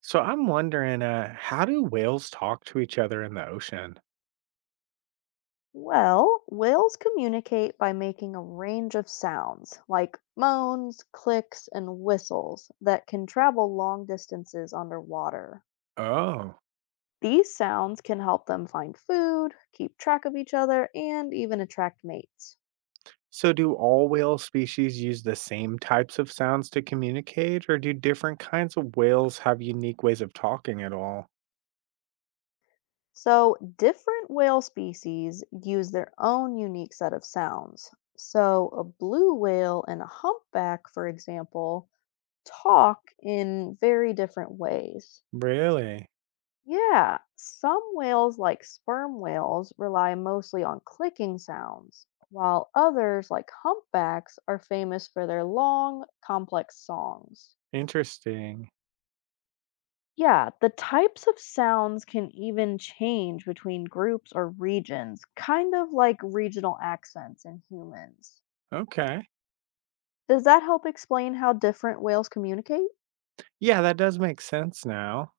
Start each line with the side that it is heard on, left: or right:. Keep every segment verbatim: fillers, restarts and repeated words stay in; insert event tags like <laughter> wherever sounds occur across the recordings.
right: So I'm wondering, uh, how do whales talk to each other in the ocean?
left: Well, whales communicate by making a range of sounds, like moans, clicks, and whistles, that can travel long distances underwater.
right: Oh.
left: These sounds can help them find food, keep track of each other, and even attract mates.
right: So do all whale species use the same types of sounds to communicate, or do different kinds of whales have unique ways of talking at all?
left: So, different whale species use their own unique set of sounds. So, a blue whale and a humpback, for example, talk in very different ways.
right: Really?
left: Yeah, some whales, like sperm whales, rely mostly on clicking sounds, while others, like humpbacks, are famous for their long, complex songs.
right: Interesting.
left: Yeah, the types of sounds can even change between groups or regions, kind of like regional accents in humans.
right: Okay.
left: Does that help explain how different whales communicate?
right: Yeah, that does make sense now.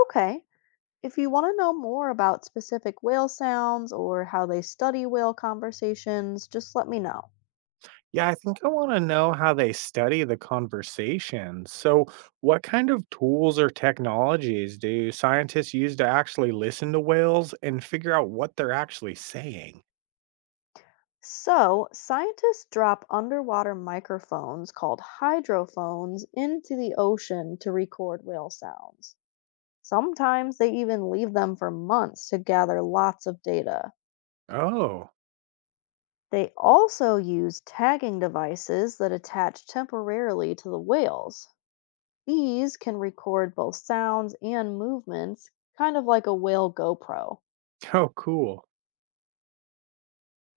left: Okay. If you want to know more about specific whale sounds or how they study whale conversations, just let me know.
right: Yeah, I think I want to know how they study the conversations. So, what kind of tools or technologies do scientists use to actually listen to whales and figure out what they're actually saying?
left: So, scientists drop underwater microphones called hydrophones into the ocean to record whale sounds. Sometimes they even leave them for months to gather lots of data.
right: Oh.
left: They also use tagging devices that attach temporarily to the whales. These can record both sounds and movements, kind of like a whale GoPro.
right: <laughs> Oh, cool.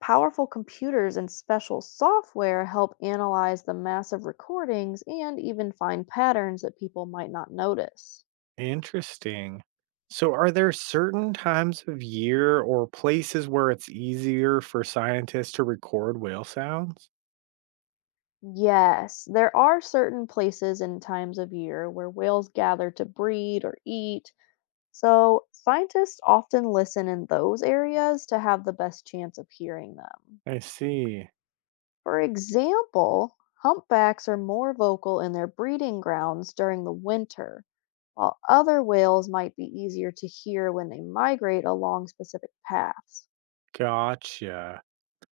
left: Powerful computers and special software help analyze the massive recordings and even find patterns that people might not notice.
right: Interesting. So, are there certain times of year or places where it's easier for scientists to record whale sounds?
left: Yes, there are certain places and times of year where whales gather to breed or eat, so scientists often listen in those areas to have the best chance of hearing them.
right: I see.
left: For example, humpbacks are more vocal in their breeding grounds during the winter, while other whales might be easier to hear when they migrate along specific paths.
right: Gotcha.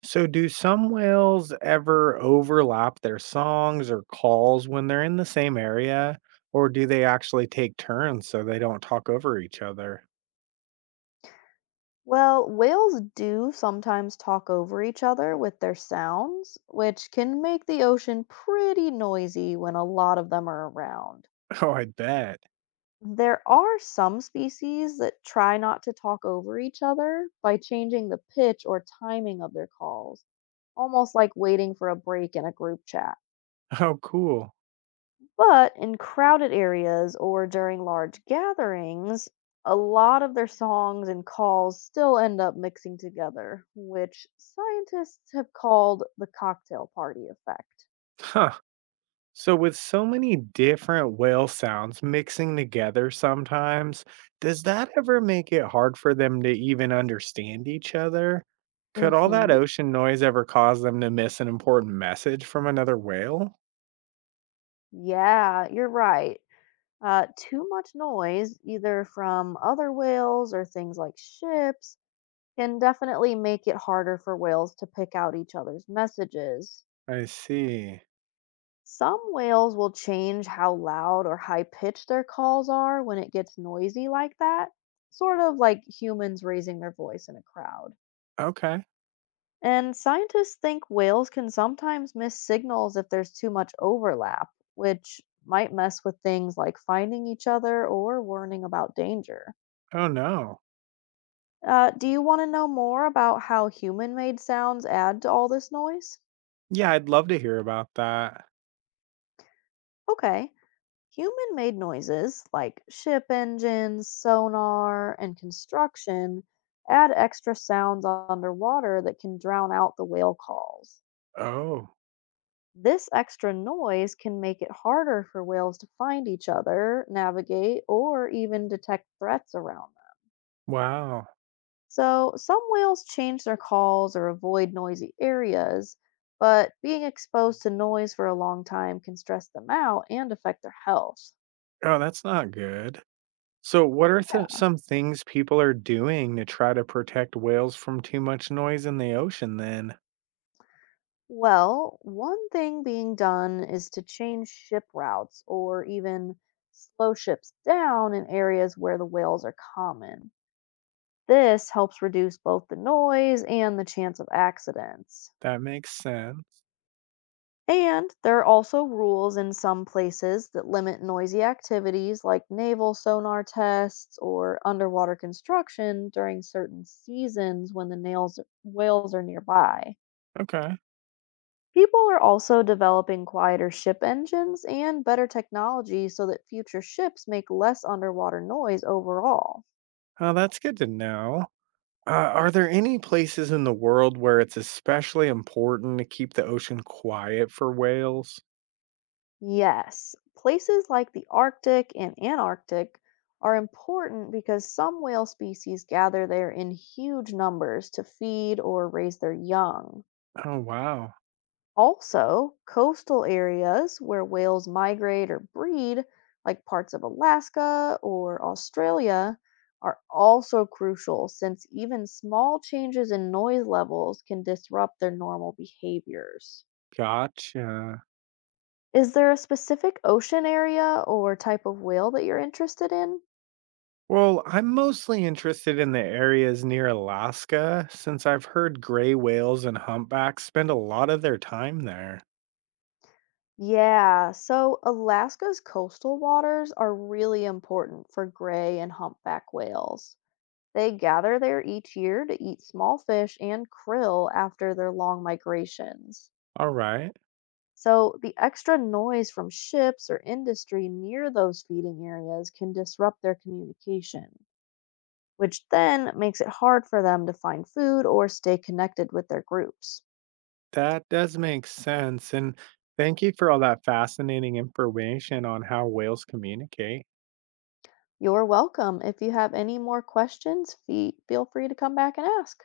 right: So, do some whales ever overlap their songs or calls when they're in the same area, or do they actually take turns so they don't talk over each other? <laughs>
left: Well, whales do sometimes talk over each other with their sounds, which can make the ocean pretty noisy when a lot of them are around.
right: Oh, I bet.
left: There are some species that try not to talk over each other by changing the pitch or timing of their calls almost like waiting for a break in a group chat.
right: Oh, cool.
left: But in crowded areas or during large gatherings, a lot of their songs and calls still end up mixing together, which scientists have called the cocktail party effect.
right: Huh. So, with so many different whale sounds mixing together sometimes, does that ever make it hard for them to even understand each other? Could all that
left: Hmm.
right: ocean noise ever cause them to miss an important message from another whale?
left: Yeah, you're right. Uh, too much noise, either from other whales or things like ships, can definitely make it harder for whales to pick out each other's messages.
right: I see.
left: Some whales will change how loud or high pitched their calls are when it gets noisy like that, sort of like humans raising their voice in a crowd.
right: Okay.
left: And scientists think whales can sometimes miss signals if there's too much overlap, which might mess with things like finding each other or warning about danger.
right: Oh, no.
left: Uh, do you want to know more about how human made sounds add to all this noise?
right: Yeah, I'd love to hear about that.
left: Okay. Human made noises like ship engines, sonar, and construction add extra sounds underwater that can drown out the whale calls.
right: Oh,
left: This extra noise can make it harder for whales to find each other, navigate, or even detect threats around them.
right: wow.
left: So, some whales change their calls or avoid noisy areas, but being exposed to noise for a long time can stress them out and affect their health.
right: Oh, that's not good. So, what are th- some things people are doing to try to protect whales from too much noise in the ocean then?
left: Well, one thing being done is to change ship routes or even slow ships down in areas where the whales are common. This helps reduce both the noise and the chance of accidents.
right: That makes sense.
left: And there are also rules in some places that limit noisy activities like naval sonar tests or underwater construction during certain seasons when the nails, whales are nearby.
right: Okay.
left: People are also developing quieter ship engines and better technology so that future ships make less underwater noise overall.
right: Oh, that's good to know. Uh, are there any places in the world where it's especially important to keep the ocean quiet for whales?
left: Yes, places like the Arctic and Antarctic are important because some whale species gather there in huge numbers to feed or raise their young.
right: Oh, wow.
left: Also, coastal areas where whales migrate or breed, like parts of Alaska or Australia, are also crucial since even small changes in noise levels can disrupt their normal behaviors.
right: Gotcha.
left: Is there a specific ocean area or type of whale that you're interested in?
right: Well, I'm mostly interested in the areas near Alaska since I've heard gray whales and humpbacks spend a lot of their time there.
left: Yeah, so Alaska's coastal waters are really important for gray and humpback whales. They gather there each year to eat small fish and krill after their long migrations.
right: All right.
left: So, the extra noise from ships or industry near those feeding areas can disrupt their communication, which then makes it hard for them to find food or stay connected with their groups.
right: That does make sense. And thank you for all that fascinating information on how whales communicate.
left: You're welcome. If you have any more questions, fe- feel free to come back and ask.